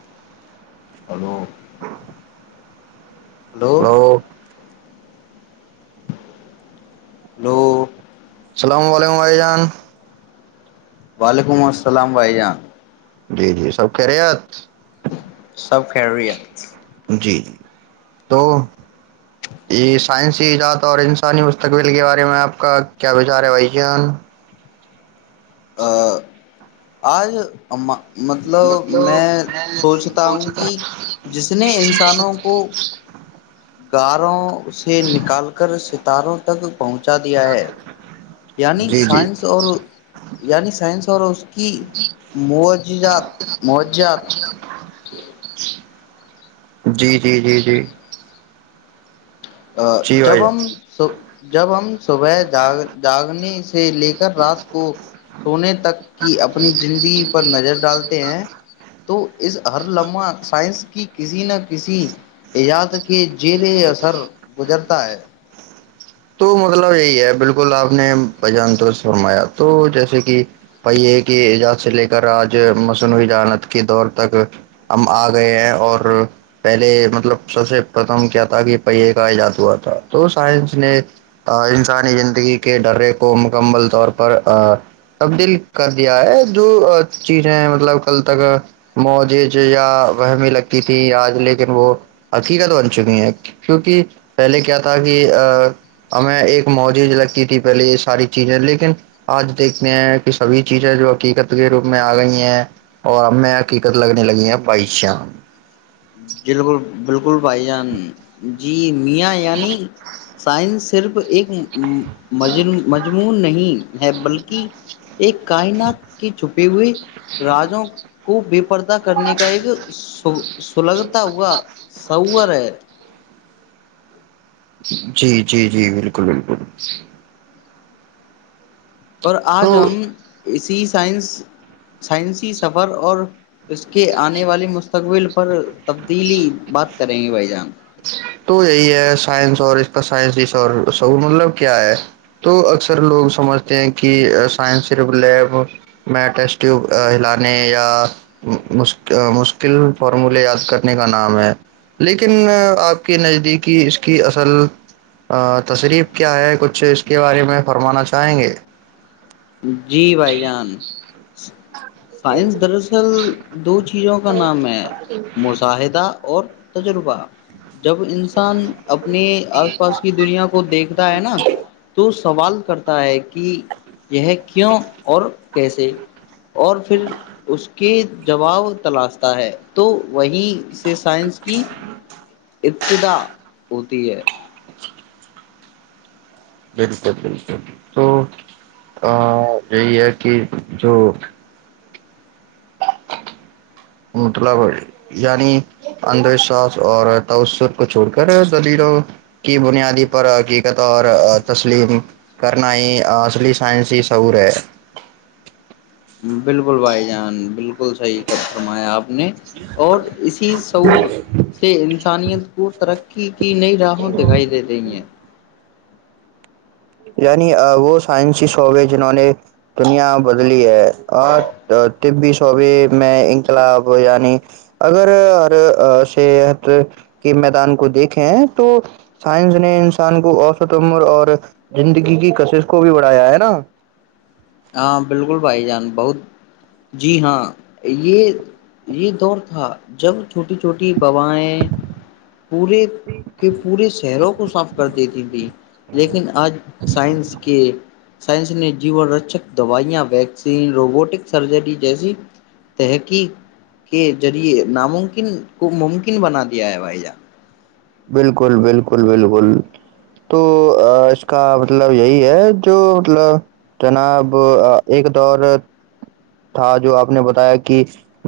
[unintelligible] [unintelligible] hello [unintelligible] السلام علیکم رائیجان وعلیکم السلام بھیا جی جی سب کہہ رہے سب خر رہی ہے جی جی تو یہ سائنسی ایجاد اور انسانی مستقبل کے بارے میں آپ کا کیا وچار ہے بھ جان اچھا آج ام مطلب میں سوچتا ہوں کہ جس نے انسانوں کو غاروں سے نکال کر س [unintelligible] تک پہنچا دیا ہے یعنی جی جی سائنس اور یعنی سائنس اور اس کی موجات موجات [unintelligible] جی جی جی جی ا جی جب بھائی جان ہم س جب ہم صبح جگ جاگنے سے لے کر رات کو سونے تک کی اپنی زندگی پر نظر ڈالتے ہیں تو اس ہر لمحہ سائنس کی کسی نہ کسی ایجاد کہ جیلے س گزرتا ہے تو مطلب یہی ہے بالکل آپ نے ان فرمایا تو جیسے کہ پہیے کی ایجاد سے لے کر آج مصنوعی جانت کے دور تک ہم آ گئے ہیں اور پہلے مطلب سب سے پرتھم کیا تھا کہ پہیے کا ایجاد ہوا تھا تو سائنس نے انسانی زندگی کے ڈرے کو مکمل طور پر تبدیل کر دیا ہے جو چیزیں مطلب کل تک موجج یا وہحمی لگتی تھی آج لیکن وہ حقیقت بن چکی ہیں کیونکہ پہلے کیا تھا کہ ہمیں ایک موج لگتی تھی پہلے یہ ساری چیزیں لیکن آج دیکھتے ہیں کہ سبھی چیزیں جو حقیقت کے روپ میں آ گئی ہیں اور ہمیں حقیقت لگنے لگی ہیں بائی شان بالکل بالکل بھائی جان جی [unintelligible] جی میاں یعنی سائنس صرف ایک مجنوں مجنون نہیں ہے بلکہ ایک کائنات کی چھپی ہوئی راجوں کو بے پردہ کرنے کا ایک سو سلگتا ہوا سوار ہیں جی جی جی بالکل بالکل اور تو آج ہم اسی سائنس سائنسی سفر اور اس کے آنے والے مستقبل پر تبدیلی بات کریں گے بھائی جان تو یہی ہے سائنس اور اس کا سائنس سعور مطلب کیا ہے تو اکثر لوگ سمجھتے ہیں کہ سائنس صرف لیب میں ٹیسٹ ٹیوب لانےیا مشکل فارمولےیا کرنے کا نام ہے لیکن آپ کے نزدیکی اس کی اصل تصریف کیا ہے کچھ اس کے بارے میں فرمانا چاہیں گے جی بھائی جان سائنس دراصل دو چیزوں کا نام ہے مشاہدہ اور تجربہ جب انسان اپنے آس پاس کی دنیا کو دیکھتا ہے نا تو سوال کرتا ہے کہ یہ ہے کیوں اور کیسے اور پھر اس کی جواب تلاشتا ہے تو وہیں سے سائنس کی ابتدا ہوتی ہے بالکل بالکل تو یہی ہے کہ جو مطلب یعنی اندھ وشواس اور تاسس کو چھوڑ کر دلیلوں کی بنیادی پر حقیقت اور تسلیم کرنا ہی اصلی سائنسی سعور ہے بالکل بھائی جان بالکل بالکل صحیح فرمایا آپ نے اور اسی سعور سے انسانیت کو ترقی کہ کہ نئی رہو دکھائی دے دی ہیں یعنی وہ سائنسسٹ ہو گئے جنہوں نے دنیا بدلی ہے [unintelligible] طبی صوبے میں انقلاب یعنی اگر ہر صحت کے میدان کو دیکھیں تو سائنس نے انسان کو اوسط عمر اور زندگی کی کشش کو بھی بڑھایا ہے نا ہاں بالکل بھائی جان بہت جی ہاں یہ یہ دور تھا جب چھوٹی چھوٹی بابائے پورے کے پورے شہروں کو صاف کرتی تھیں جی لیکن آج سائنس کے سائنس نے جیون رکشہ دوائیاں ویکسین روبوٹک سرجری جیسی تحقیق کے ذریعے ناممکن کو ممکن بنا دیا ہے بھائی جان بالکل بالکل بالکل تو اس کا مطلب یہی ہے جو مطلب جناب ایک دور تھا جو آپ نے بتایا کہ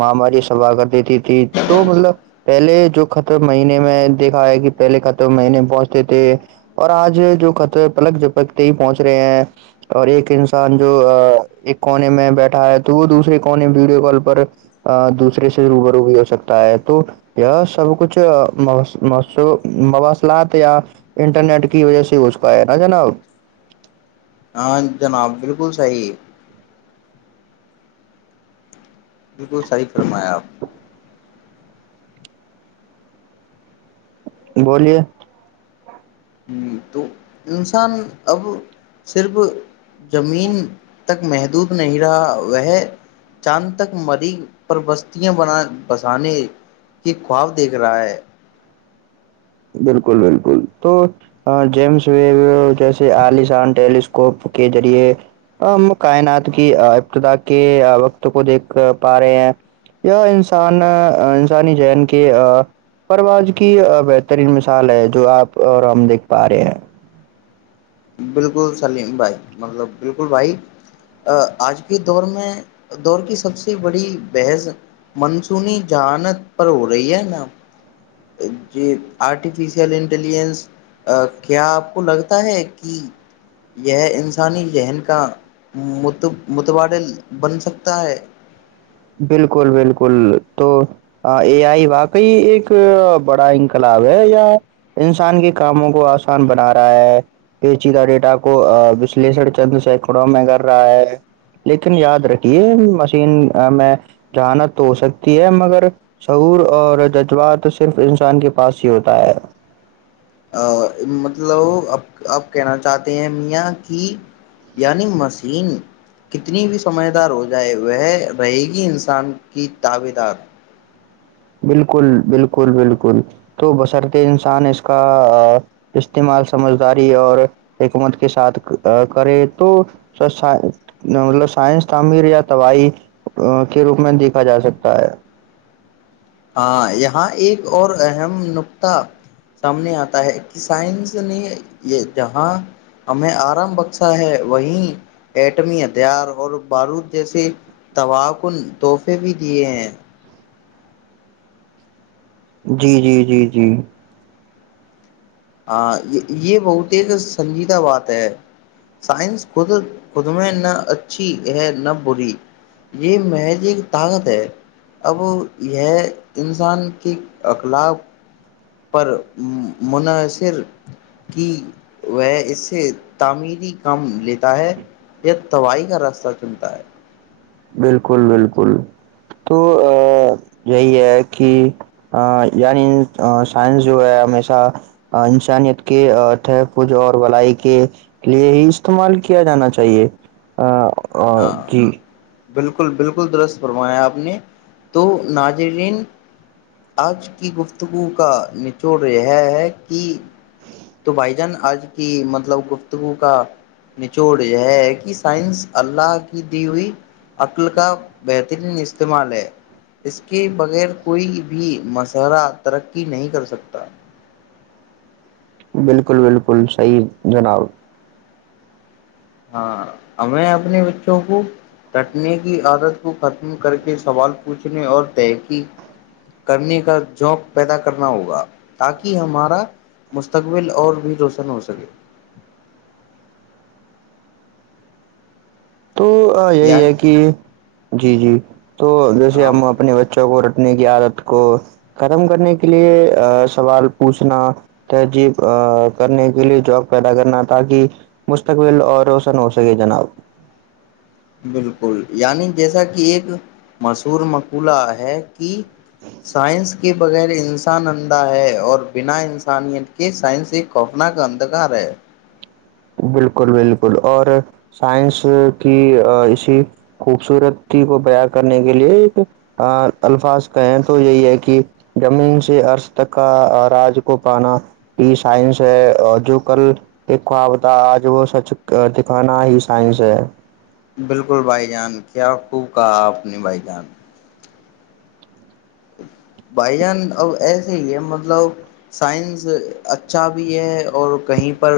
مہاماری صفحہ کر دیتی تھی تو مطلب پہلے جو خت مہینے میں دیکھا ہے کہ پہلے خط مہینے پہنچتے تھے اور آج جو خط پلک جپکتے ہی پہنچ رہے ہیں اور ایک انسان جو ایک کونے میں بیٹھا ہے تو وہ دوسرے کونے ویڈیو کال پر دوسرے سے روبرو بھی ہو سکتا ہے تو یہ سب کچھ مواصلات یا انٹرنیٹ کی وجہ سے ہوچکا ہے نا جناب ہاں جناب بالکل صی بالکل صحیح فرمایا آپ بولیے ہ تو انسان اب صرف زمین تک محدود نہیں رہا وہ چاند تک مری پر بستیاں بنا بسانے کی خواب دیکھ رہا ہے بالکل بالکل تو جیمس ویب جیس عالسان ٹیلیسکوپ کے ذریعے ہم کائنات کی ابتدا کے وقت کو دیکھ پا رہے ہیں یا انسان انسانی جذن کے پرواز کی ترین مثال ہے جو آپ اور ہم دیکھ پا رہے ہیں بالکل سلیم بھائی مطلب بالکل بھائی آج کے دور میں دور کی سب سے بڑی بحث منصونی جہانت پر ہو رہی ہے نا ج آرٹیفیشیل انٹیلیجنس کیا آپ کو لگتا ہے کہ یہ انسانی ذہن کا متبادل بن سکتا ہے بالکل بالکل تو اے آئی واقعی ایک بڑا انقلاب ہے یا انسان کے کاموں کو آسان بنا رہا ہے پیچیدہ ڈیٹا کو وشلیشن چند سیکڑوں میں کر رہا ہے لیکن یاد رکھیے مشین میں جہانت تو ہو سکتی ہے مگر سعور اور جذبات صرف انسان کے پاس ہی ہوتا ہے ا مطلب اب آپ کہنا چاہتے ہیں میاں کی یعنی مشین کتنی بھی سمجھدار ہو جائے وہ رہے گی انسان کی تاب دار بالکل بالکل بالکل تو بصرط انسان اس کا استعمال سمجھداری اور حکمت کے ساتھ کرے تو مطلب سائنس تعمیر یا توباہ کے روپ میں دیکھا جا سکتا ہے ہاں یہاں ایک اور اہم نکتہ سامنے آتا ہے کہ سائنس نے یہ جہاں ہمیں آرام بخشا ہے وہیں ایٹمی ہتھیار اور بارود جیسے توکن تحفے بھی دیے ہیں جی جی جی جی ہاں یہ بہت ایک سنجیدہ بات ہے سائنس خود خود میں نہ اچھی ہے نہ بری یہ محض ایک طاقت ہے اب یہ انسان کے اخلاق پر منحصر کی وہ اس سے تعمیری کام لیتا ہے یا توائی کا راستہ چنتا ہے بالکل بالکل تو یہی ہے کہ یعنی سائنس جو ہے ہمیشہ انسانیت کے تحفظ اور ولائی کے لیے ہی استعمال کیا جانا چاہیے اور ہاں جی بالکل بالکل درست فرمایا آپ نے تو ناجرین آج کی گفتگو کا نچوڑ یہ ہے کہ تو بھائی جان آج کی مطلب گفتگو کا نچوڑ یہ ہے کہ سائنس اللہ کی دی ہوئی عقل کا بہترین استعمال ہے اس کے بغیر کوئی بھی مشرہ ترقی نہیں کر سکتا بالکل بالکل صحیح جناب ہاں ہمیں اپنے بچوں کو رٹنے کی عادت کو ختم کر کے سوال پوچھنے اور تحقیق کرنے کا جووک پیدا کرنا ہوگا تاکہ ہمارا مستقبل اور بھی روشن ہو سکے تو یہی ہے یعنی کہ جی جی تو جیسے ہم اپنے بچوں کو اپنے کی عادت کو ختم کرنے کے لیے سوال پوچھنا تہذیب کرنے کے لیے جواب پیدا کرنا تاکہ مستقبل اور روشن ہو سکے جناب بالکل یعنی جیسا کہ ایک مشہور مقولہ ہے کہ سائنس کے بغیر انسان اندھا ہے اور بنا انسانیت کے سائنس ایک خوفنا کا اندھکار ہے بالکل بالکل اور سائنس کی اسی خوبصورتی کو بیاں کرنے کے لیے ایک الفاظ کہیں تو یہی ہے کہ زمین سے عرض تک کا راج کو پانا یہ سائنس ہے جو کل ایک خو آج وہ سچ دکھانا ہی سائنس ہے بالکل بھائی جان کیا خوب کہا آپ نے بھائی جان بھائی جان اب ایسے ہی ہے مطلب سائنس اچھا بھی ہے اور کہیں پر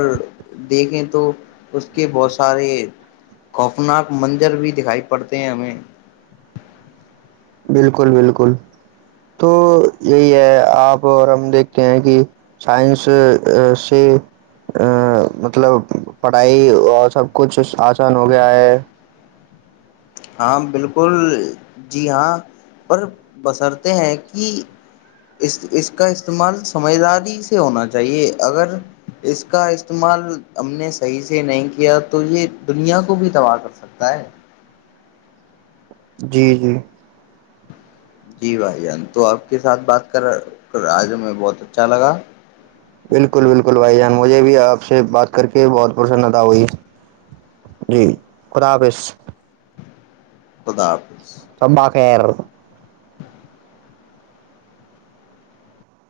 دیکھیں تو اس کے بہت سارے خوفناک منظر بھی دکھائی پڑتے ہیں ہمیں بالکل بالکل تو یہی ہے آپ اور ہم دیکھتے ہیں کہ سائنس سے ا مطلب پڑھائی اور سب کچھ آسان ہو گیا ہے ہاں بالکل جی ہاں پر بسرتے ہیں کہ اس اس کا استعمال سمجھداری سے ہونا چاہیے اگر اس کا استعمال ہم نے صحیح سے نہیں کیا تو یہ دنیا کو بھی تباہ کر سکتا ہے جی جی جی بھائی جان تو آپ کے ساتھ بات کر آج میں بہت اچھا لگا بالکل بالکل بھائی جان مجھے بھی آپ سے بات کر کے بہت پرسنتا ہوئی جی خدا حافظ [unintelligible] چبااکیر